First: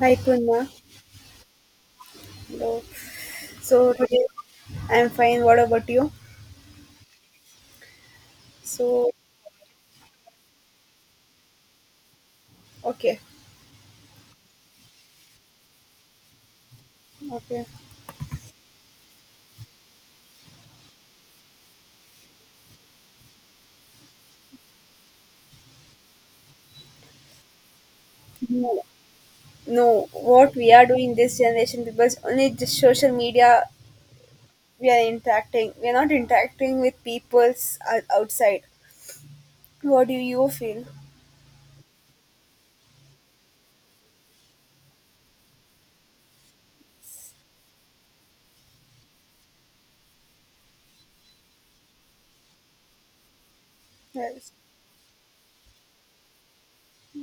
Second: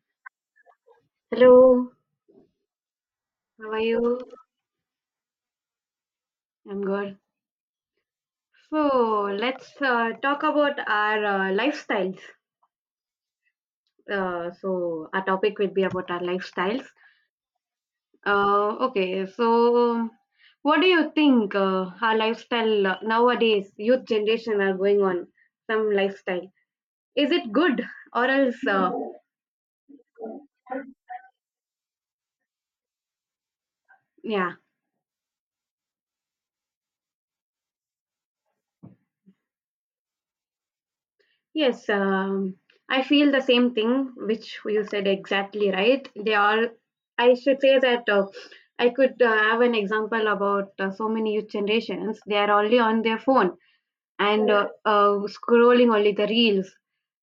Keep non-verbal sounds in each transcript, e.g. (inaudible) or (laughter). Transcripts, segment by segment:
Hi Punya. Hello, Hello. how are So you? today I'm fine. What about you? I'm good. So So let's talk about our lifestyles. okay, So our topic will be about our lifestyles. okay. Okay, so what do you think our lifestyle nowadays, youth generation are going on some lifestyle? Is it good or else? No, no. What we are doing this generation, people, only the social media. Yeah. We are interacting. We are not interacting with peoples outside. What do you feel? Yes, I feel the same thing, which you said exactly right. They are, I should say that I could have an example about so many youth generations. They are only on their phone and Yes. Scrolling only the reels.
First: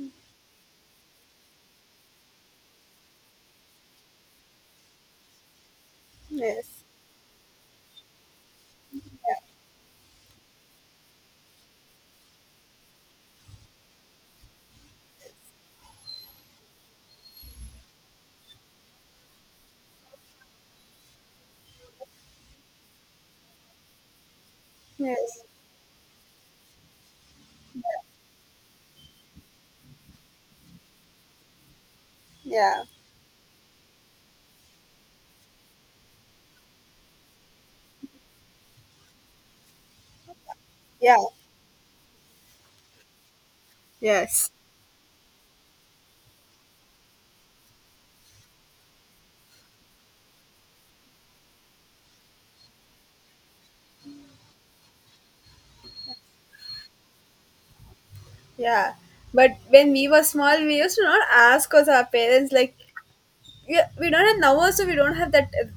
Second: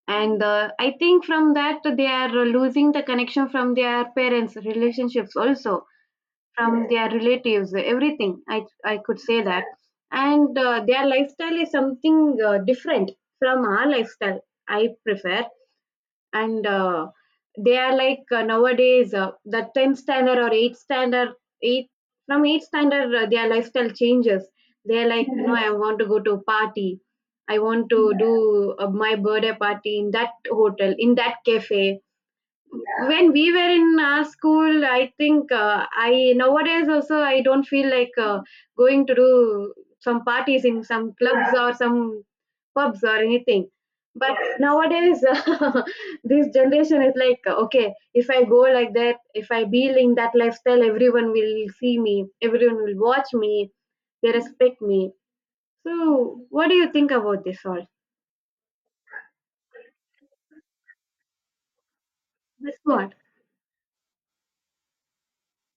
And I think from that, they are losing the connection from their parents' relationships also, Yes. from their relatives, everything. I could Yeah. say that, and their lifestyle is something different from our lifestyle I prefer. And they are like nowadays, the 10th standard or 8th standard, 8, from 8th standard, their lifestyle changes. They are like, Yes. no, I want to go to a party, I want to do my birthday party in that hotel, in that cafe. Yeah. When we were in our school, I think I, nowadays also, I don't feel like going to do some parties in some Yeah. clubs or some pubs or anything, but Yes. nowadays (laughs) this generation is like, okay, if I go like that, if I be in that lifestyle, everyone will see me, everyone will watch me, they respect me. So what do you think about this all, Yeah. But when we were small, we used to not ask us our parents like, this one? yeah, we don't have now also we don't have that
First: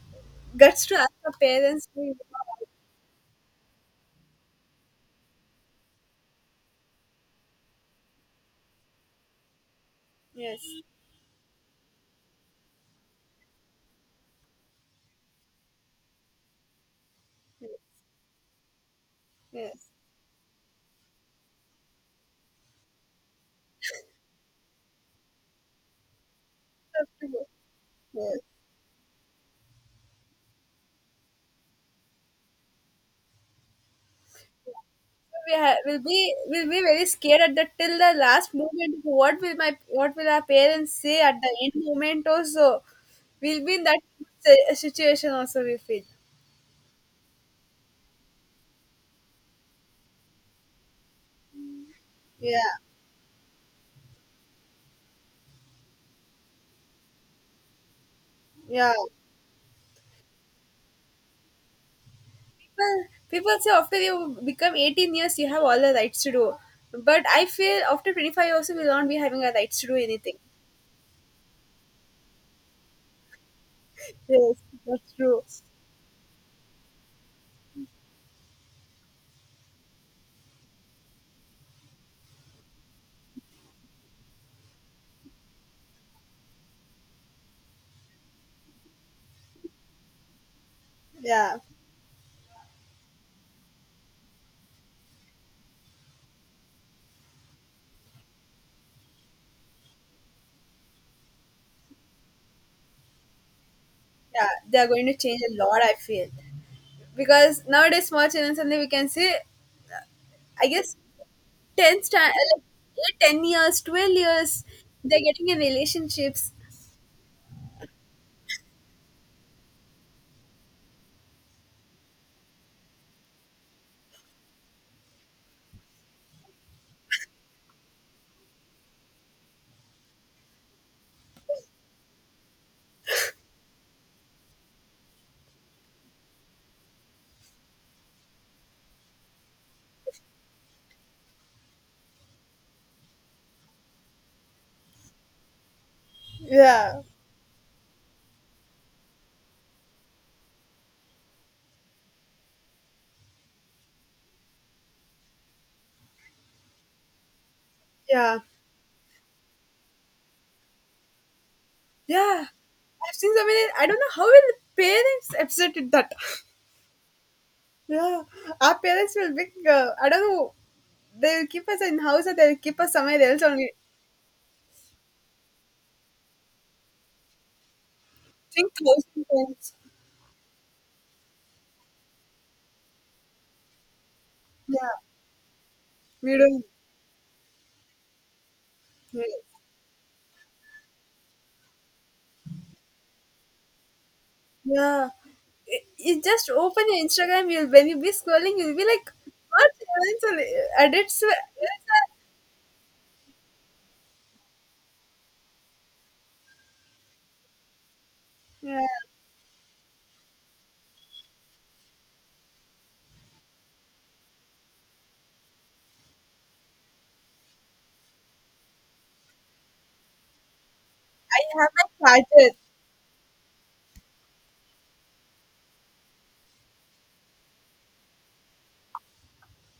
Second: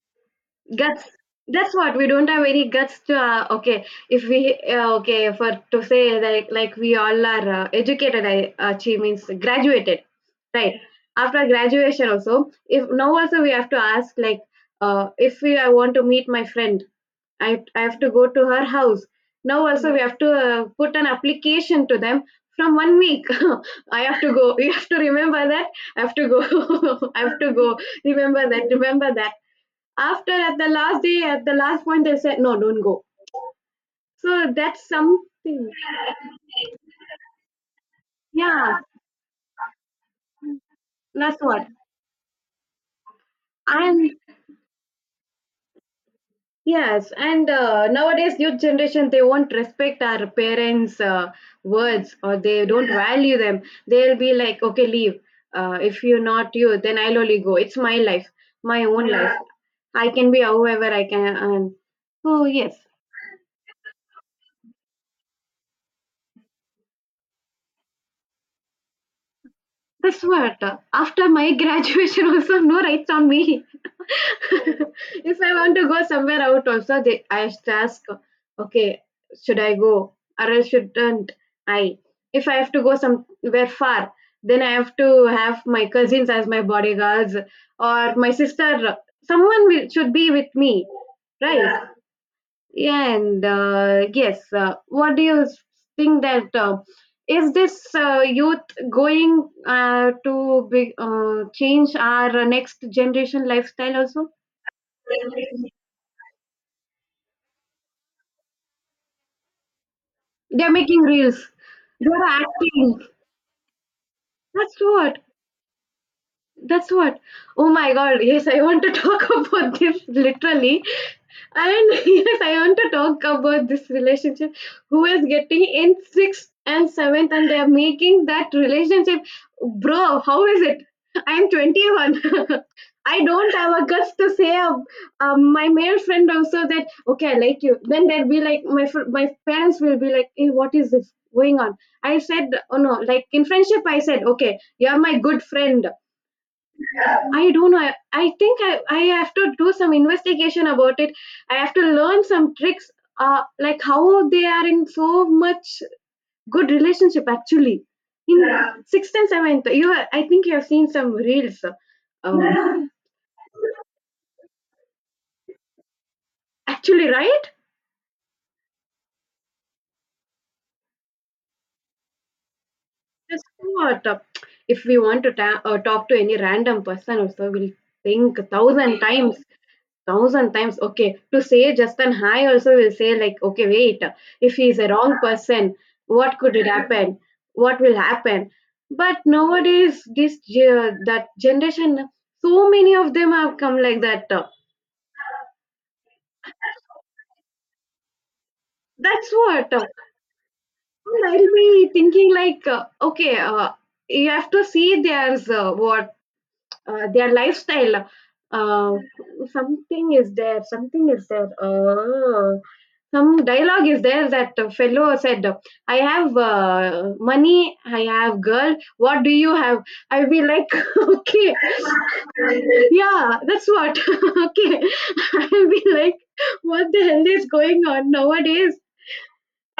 guts to Guts, ask our that's parents what. We to. don't have any guts to okay, if we okay, for to say, like we all are educated, I she means graduated, right? Yes, After graduation also, if now also we have to ask, like if we I want to meet my friend, I, yes, I have to go to her house. Now yes. also we have to put an application to them from one week. (laughs) I have to go. You have to remember that. I have to go. (laughs) I have to go. So, Remember that. Remember that. After at the last day, at the last point, they said, no, don't go. So that's something. Will be very scared at the till the last Yeah, moment, what will my, what will our parents say at that's the what. end moment also. We'll be in that And situation also we feel, yes, and nowadays youth generation, they won't respect our parents' words or they yeah, don't value them. They'll be like, okay, leave. If you're not you, then I'll only go. It's my life, my yeah. own life. I can be however I can. And so yes, people People say after you become 18 years you have all the rights to do, but I feel after 25 also we will not be having our rights to do that's anything. what. After my graduation, (laughs) also no rights on me. (laughs) Yes, that's If true. I want to go somewhere out, also they, I should ask, okay, should I go or else shouldn't I? If I have to go somewhere far, then I have to have my cousins as my bodyguards or my sister. Someone will, should be with me, Yeah, right? Yeah. Yeah, and yes, what do you think that is this youth going to be, change our next generation lifestyle also? yeah, they're going to change a lot. I feel because nowadays small children suddenly we can say, I They're guess making reels. They're like, acting. yeah, 10 years, 12 years, That's they're what. getting in relationships. That's what. Oh my God, yes, I want to talk (laughs) about this literally. And (laughs) yes, I want to talk about this relationship who is getting in sixth and seventh, and they are making that relationship. Bro, how is it? I'm 21. (laughs) I don't have a guts to say my male friend also that, okay, I like you. Then they'll be like my parents will be like, hey, what is this going on? I said, oh no, like in friendship I said, okay, you're my good friend. Yeah, I don't know. I think I have to do some investigation about it. I have to learn some tricks, like how they are in so much good relationship actually. yeah, In, yeah, sixth and seventh, you I think you have seen some reels. Yeah. Yeah. I've seen so many. I don't know how will the parents accept it that. (laughs) Actually, right? Yeah, our parents will be. I don't know. They'll keep us in house or they'll keep us somewhere else Just only. what? If we want to talk to any random person, also we'll think a Think thousand thousand times, times. thousand times, okay, to say just an hi also will say like, okay, wait, if he's Yeah, a wrong person, we what could don't. it happen, what will happen, but nowadays that generation, so many of them have come like that, Yeah, y you just open your Instagram, you'll, when you be scrolling, you'll be like, that's "What what. Events are edits?" And I'll events be are. thinking like, okay, you have to see there's what their lifestyle, Yeah, uh, something is there, something is there. Some dialogue is there that the fellow said, I have money, I have girl, what do you have? I'll be like (laughs) I okay, haven't started. yeah, that's what, (laughs) okay, I'll be like, what the hell is going on nowadays?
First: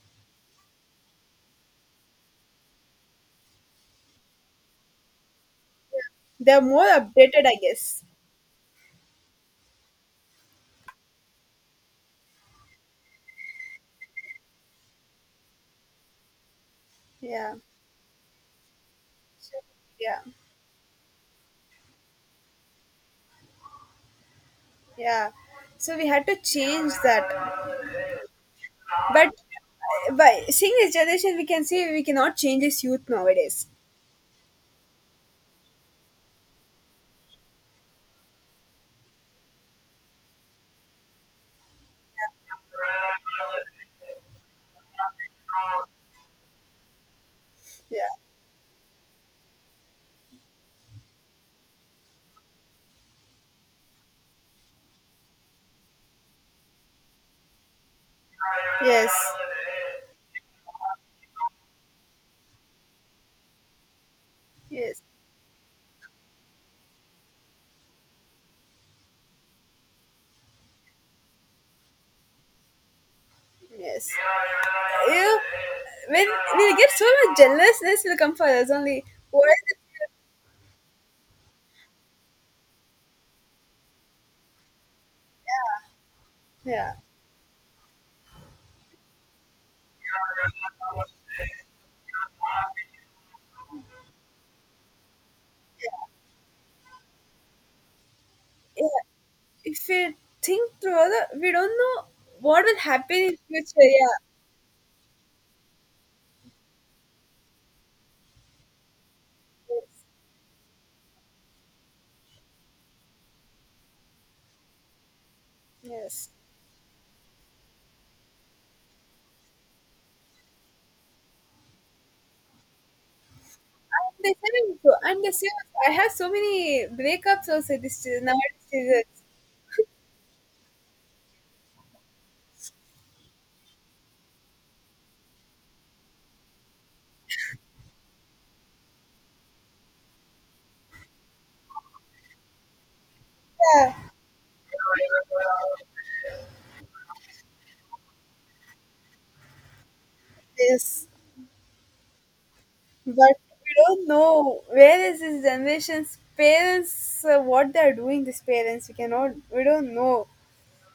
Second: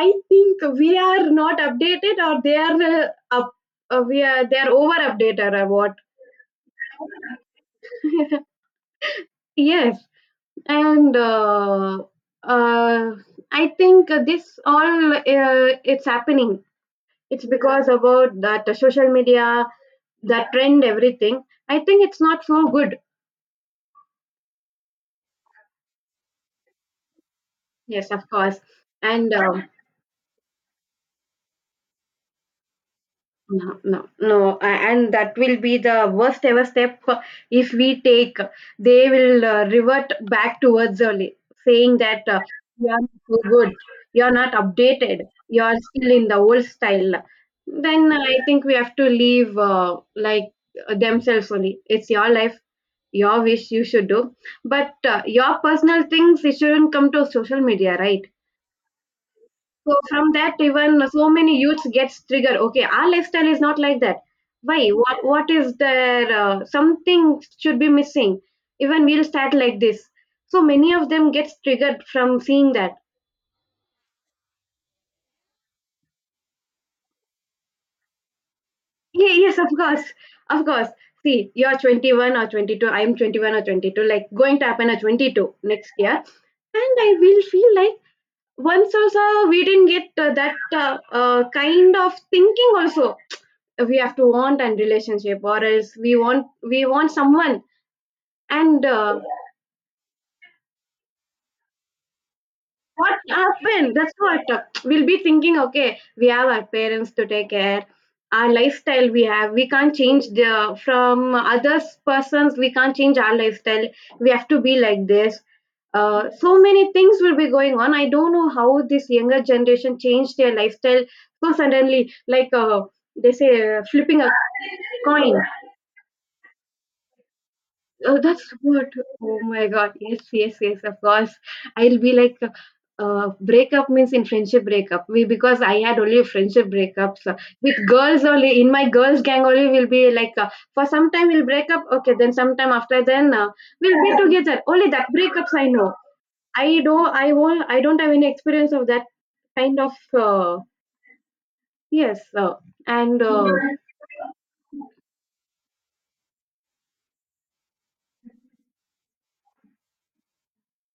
I think we are not updated or they are up, we are, they are over updated or what? They're more updated, I guess. (laughs) Yes, and uh, I think this all, it's happening, it's Yeah. because about that social So- media, yeah, that trend, everything, I think it's not so good. yeah. So we had to change that, Yes, of course. but And by seeing this generation, we can see we cannot change this youth nowadays. no, no, no, and that will be the worst ever step if we take. They will revert back towards early, saying that you are not so good, you are not updated, you are still in the old style. Yeah. Then I think we have to leave, like themselves only. It's your life, your wish you should do, but your personal things it shouldn't come to social media, right? Yes. So from that, even so many youths gets triggered. Okay, our lifestyle is not like that. Why? Yes. What? What is there? Something should be missing. Even we'll start like this. So many of them gets triggered from seeing that. Yes. You, when we get so much jealousness will come for us only. Yeah, Why? yes, of course, of course. See, you're 21 or 22. I'm 21 or 22. Like going to happen at 22 next year, and Yeah. I will feel like once also we didn't get that kind of thinking also. We have to want a relationship or else we want someone. And Yeah, if we think through further, we don't know what will happen what in future. happened, that's Yeah. what. We'll be thinking, okay, we have our parents to take care, our lifestyle we have, we can't Yes. change the from others persons, we can't change our lifestyle, we have to be like this. Yes. So many things will be going on. I don't know how this younger generation changed their lifestyle so suddenly, like they say flipping They a said it too. And they coin. say I have so many breakups also this Oh, that's nowadays. good. Oh my God. Yes, yes, yes, of course. I'll be like, breakup means in friendship breakup. We, because I had only friendship breakups with girls only. In my girls' gang only, we'll be like, for some time we'll break up. Okay, then sometime after then Yeah. we'll be together. Only that breakups I know. I don't. I won't. I don't have any experience of that kind of. Uh, Yes. yes. And But uh, we don't know where is this generation's parents, what they are doing, these parents. We cannot, we don't know.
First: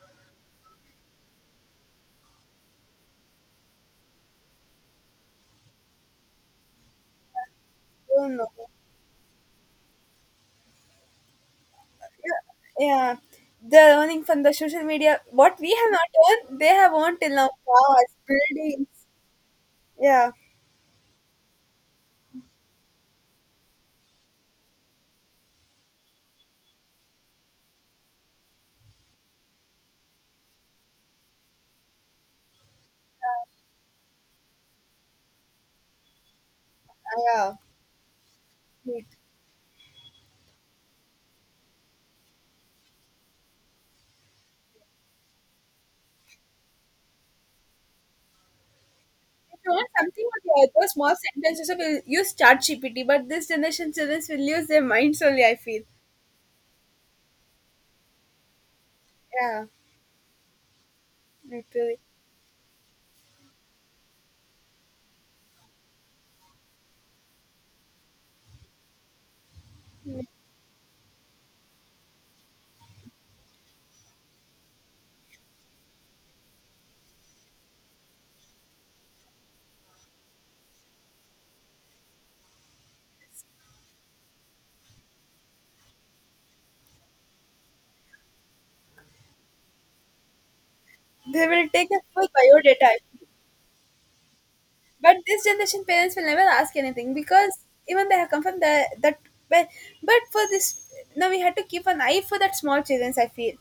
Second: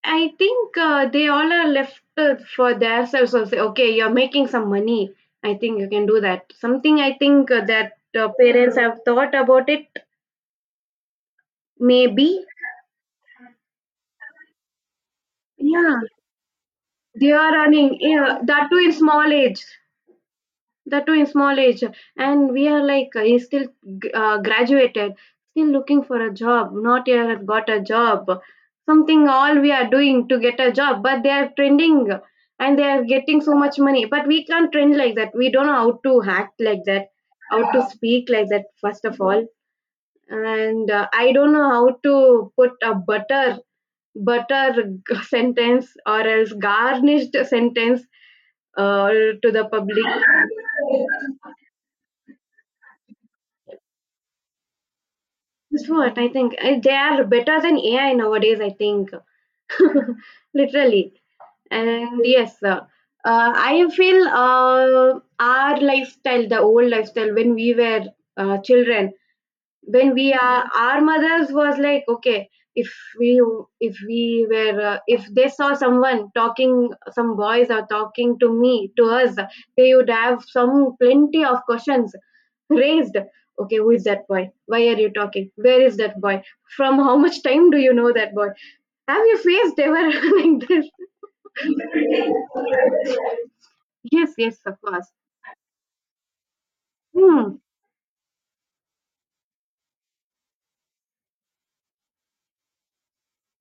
I think they all are left, for themselves. So say, okay, you're making some money. I think you can do that. Something I think that We don't know. parents have thought about it. Yeah, Maybe, yeah. They're earning from the social media. What we have yeah, not earned, they have earned they till now. are earning. Cars, Yeah, that too buildings. in small age. Yeah, That too in small age, and we are like he's still graduated, still looking for a job. Not yet have got a job. Something all we are doing to get a job, but they are trending and they are getting so much money. But we can't trend like that. We don't know how to act like that, yeah, how to speak like that. First neat. of all, and I don't know how to put a butter (laughs) sentence or else garnished sentence uh, to If the you want public. something on the other small sentences, will use chat GPT, but this generation children will use their minds only, I feel. That's what I think. They are better than AI nowadays, I think. Yeah, (laughs) Literally. literally. And yes, I feel our lifestyle, the old lifestyle, when we were children, when we are, our mothers was like, okay, if we if we were if they saw someone talking, some boys are talking to me, to us, they would have some plenty of questions raised. Okay, who is that boy? Why are you talking? Where is that boy? From how much time do you know that boy? Have you faced ever (laughs) like this? They will take a full bio data, I feel. Yes, yes, of course. But this generation parents will never ask anything Hmm. because even they have confirmed that but, for this now we had to keep an eye for that small children, I feel.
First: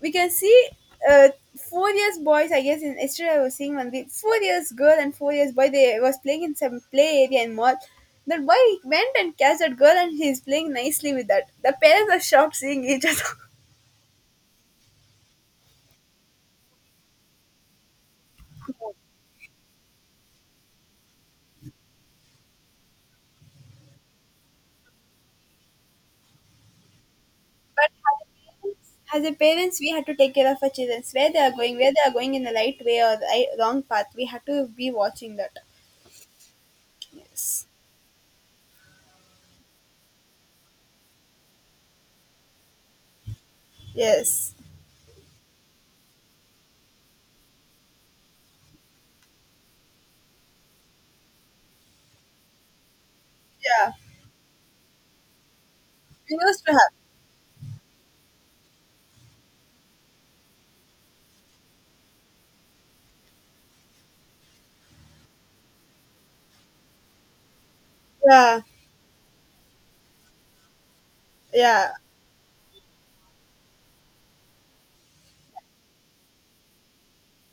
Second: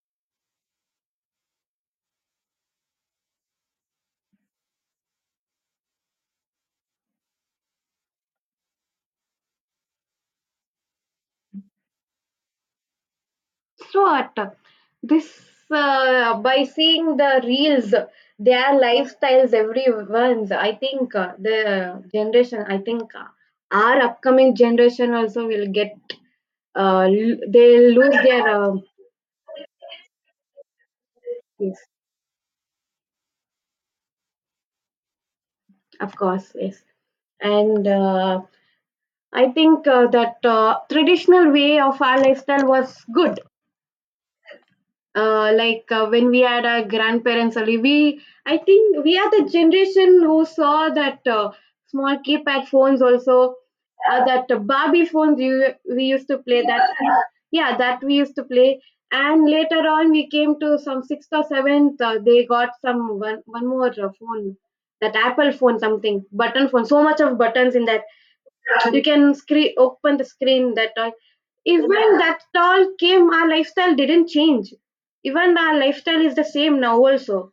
We can see uh, 4 years boys, I guess. In yesterday I was seeing one, the 4 years girl and 4 years boy, they was playing in some play area in mall. That boy went and catch that girl and he's playing nicely with that, the parents are shocked seeing each other. So what? This by seeing the reels, their lifestyles, everyone's. I think the generation. I think our upcoming generation also will get. They (laughs) But lose their. As a parents, we had to take care of our children, where they are going, Yes. where they are going, in the right way or the right, wrong path we had to be watching that. Of course, yes. Yes, And I think that traditional way of our lifestyle was good, yes, like when we had our grandparents only, we, I think we are the generation who saw that, small keypad phones also, yeah. That barbie phones, you, we used We to play used to have, that. Yeah, that we used to play. And later on we came to some sixth or seventh, they got some one more phone, that Apple phone, something button phone, so much of buttons in that, yeah, you can screen, open the screen, that all. yeah. Even that all came, our lifestyle didn't change, even our lifestyle is the same now also.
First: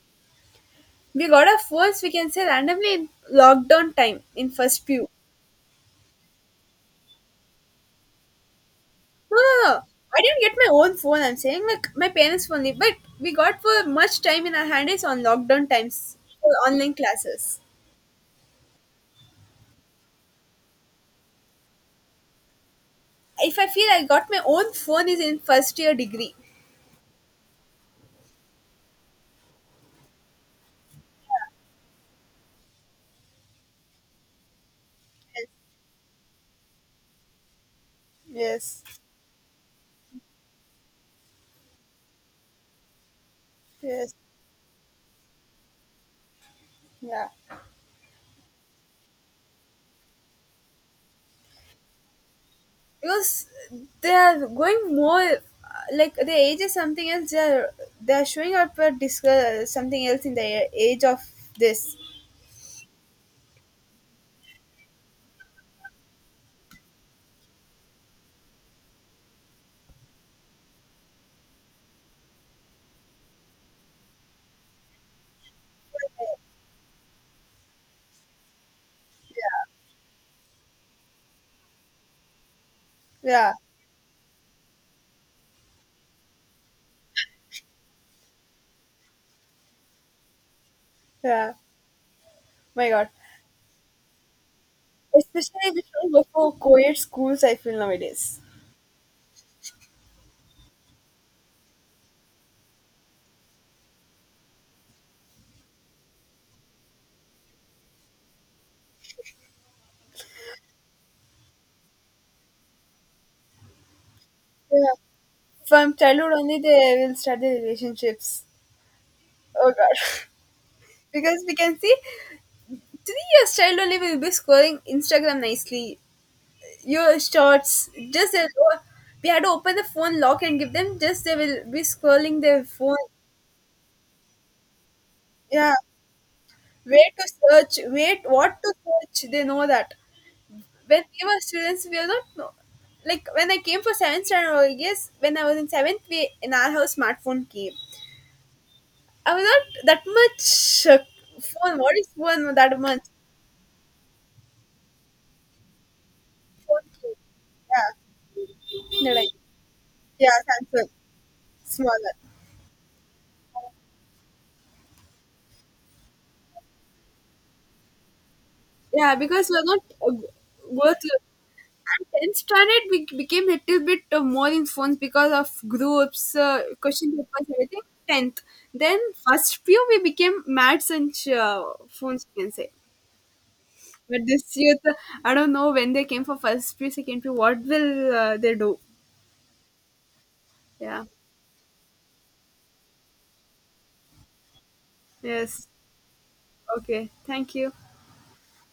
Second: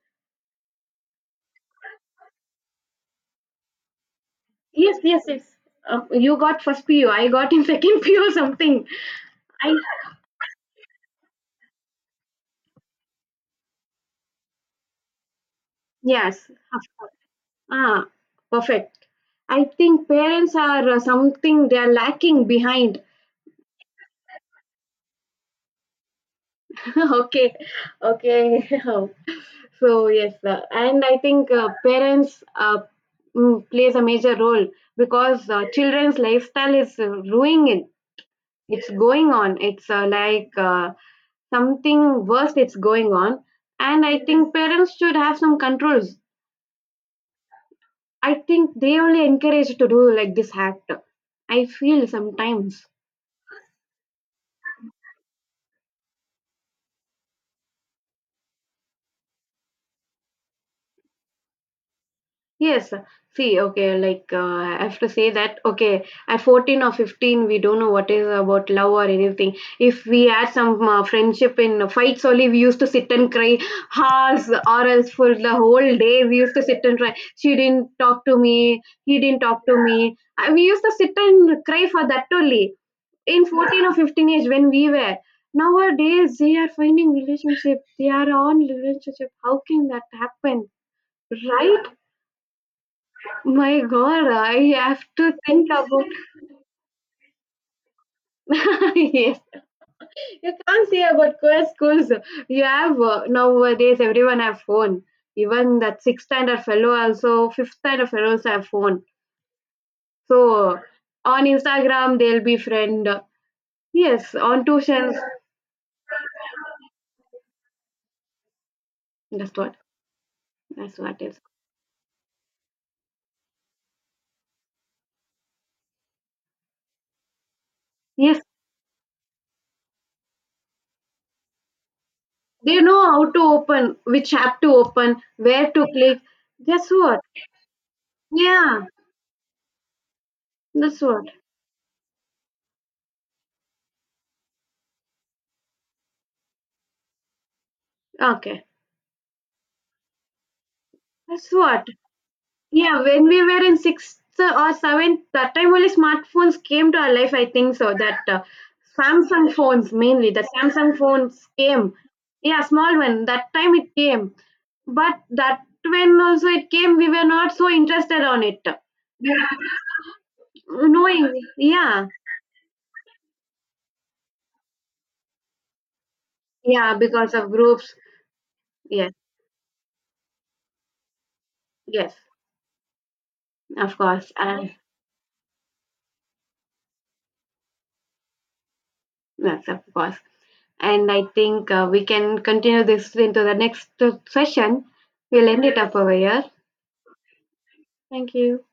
We got our phones, we can say randomly in lockdown time in first Yes, pew. yes, yes. You got first pu, got in (laughs) second pu or something. No, no, I no. I didn't get my own phone, I'm saying like my parents' phone, but we got for much time in our hand is on lockdown times for Yes, of online course. classes. Ah, perfect. I think parents are, something, they are lacking behind. If I feel I got my own phone is in first year degree. (laughs) Okay, okay. (laughs) So yes, and I think parents uh, plays a major role, because children's lifestyle is ruining, Yes, it's going on, it's like something worse it's going on. And yes, I think parents should have some controls. yeah. I think they only encourage to do like this act, I feel sometimes. Because they are going more like the age is something else. They are, they are showing up a something else in the age of this. Yes. See, okay, like I have to say that, okay, at 14 or 15, we don't know what is about love or anything. If we had some friendship in fights only, we used to sit and cry hours or else for the whole day. We used to sit and cry. She didn't talk to me. He didn't talk to me. We used to sit and cry for that only in Yeah, 14 or 15 age when we were. Nowadays, they are finding relationship. They are on relationship. How can that happen? yeah. Right? My God. My God, I have to Especially think with about. all for co-ed schools, I feel nowadays. (laughs) Yes. You can't say about co-ed schools. You have, nowadays everyone have phone. Even that sixth standard fellow, also fifth standard fellows have phone. So on Instagram they'll be friend. Yes, on Yeah. tuitions. From childhood only, they will start the relationships. That's Oh what. God. That's (laughs) what it is. Because we can see 3 years child only will be scrolling Instagram nicely. Your shorts, just Yes, we had to open the phone lock and give them. Just they will be scrolling their they phone. know how to open, which app to open, where Yeah, to click. Guess where what? to search, wait, what to Yeah, search. They know that. that's When we what. were students, we are not know. Like when I came for seventh standard, I guess when I was in seventh, we in our house smartphone came. Okay, I was not that much that's phone. what. What is phone? That much Yeah, when we were in sixth or seventh, that time only smartphones phone came to our came. life. I think so that, Yeah, no, like Samsung phones yeah, mainly, the Samsung Samsung phones came. smaller. Yeah, small one. That time it came, but that when also it came, we were not so interested on it. Yeah, because we are not go Knowing, and yeah, tenth standard. We became a little bit more in phones because of groups, yeah, question because papers, of everything. groups. Tenth, then Yes, first few we became maths and yes, phones, you can say. of But course, this and youth, I don't know when they came for first pre, second pre, what will they do? yes, of course. Yeah. And I think we can continue this into the next session. We'll end Yes. it up over here. Okay. Thank you. Thank you.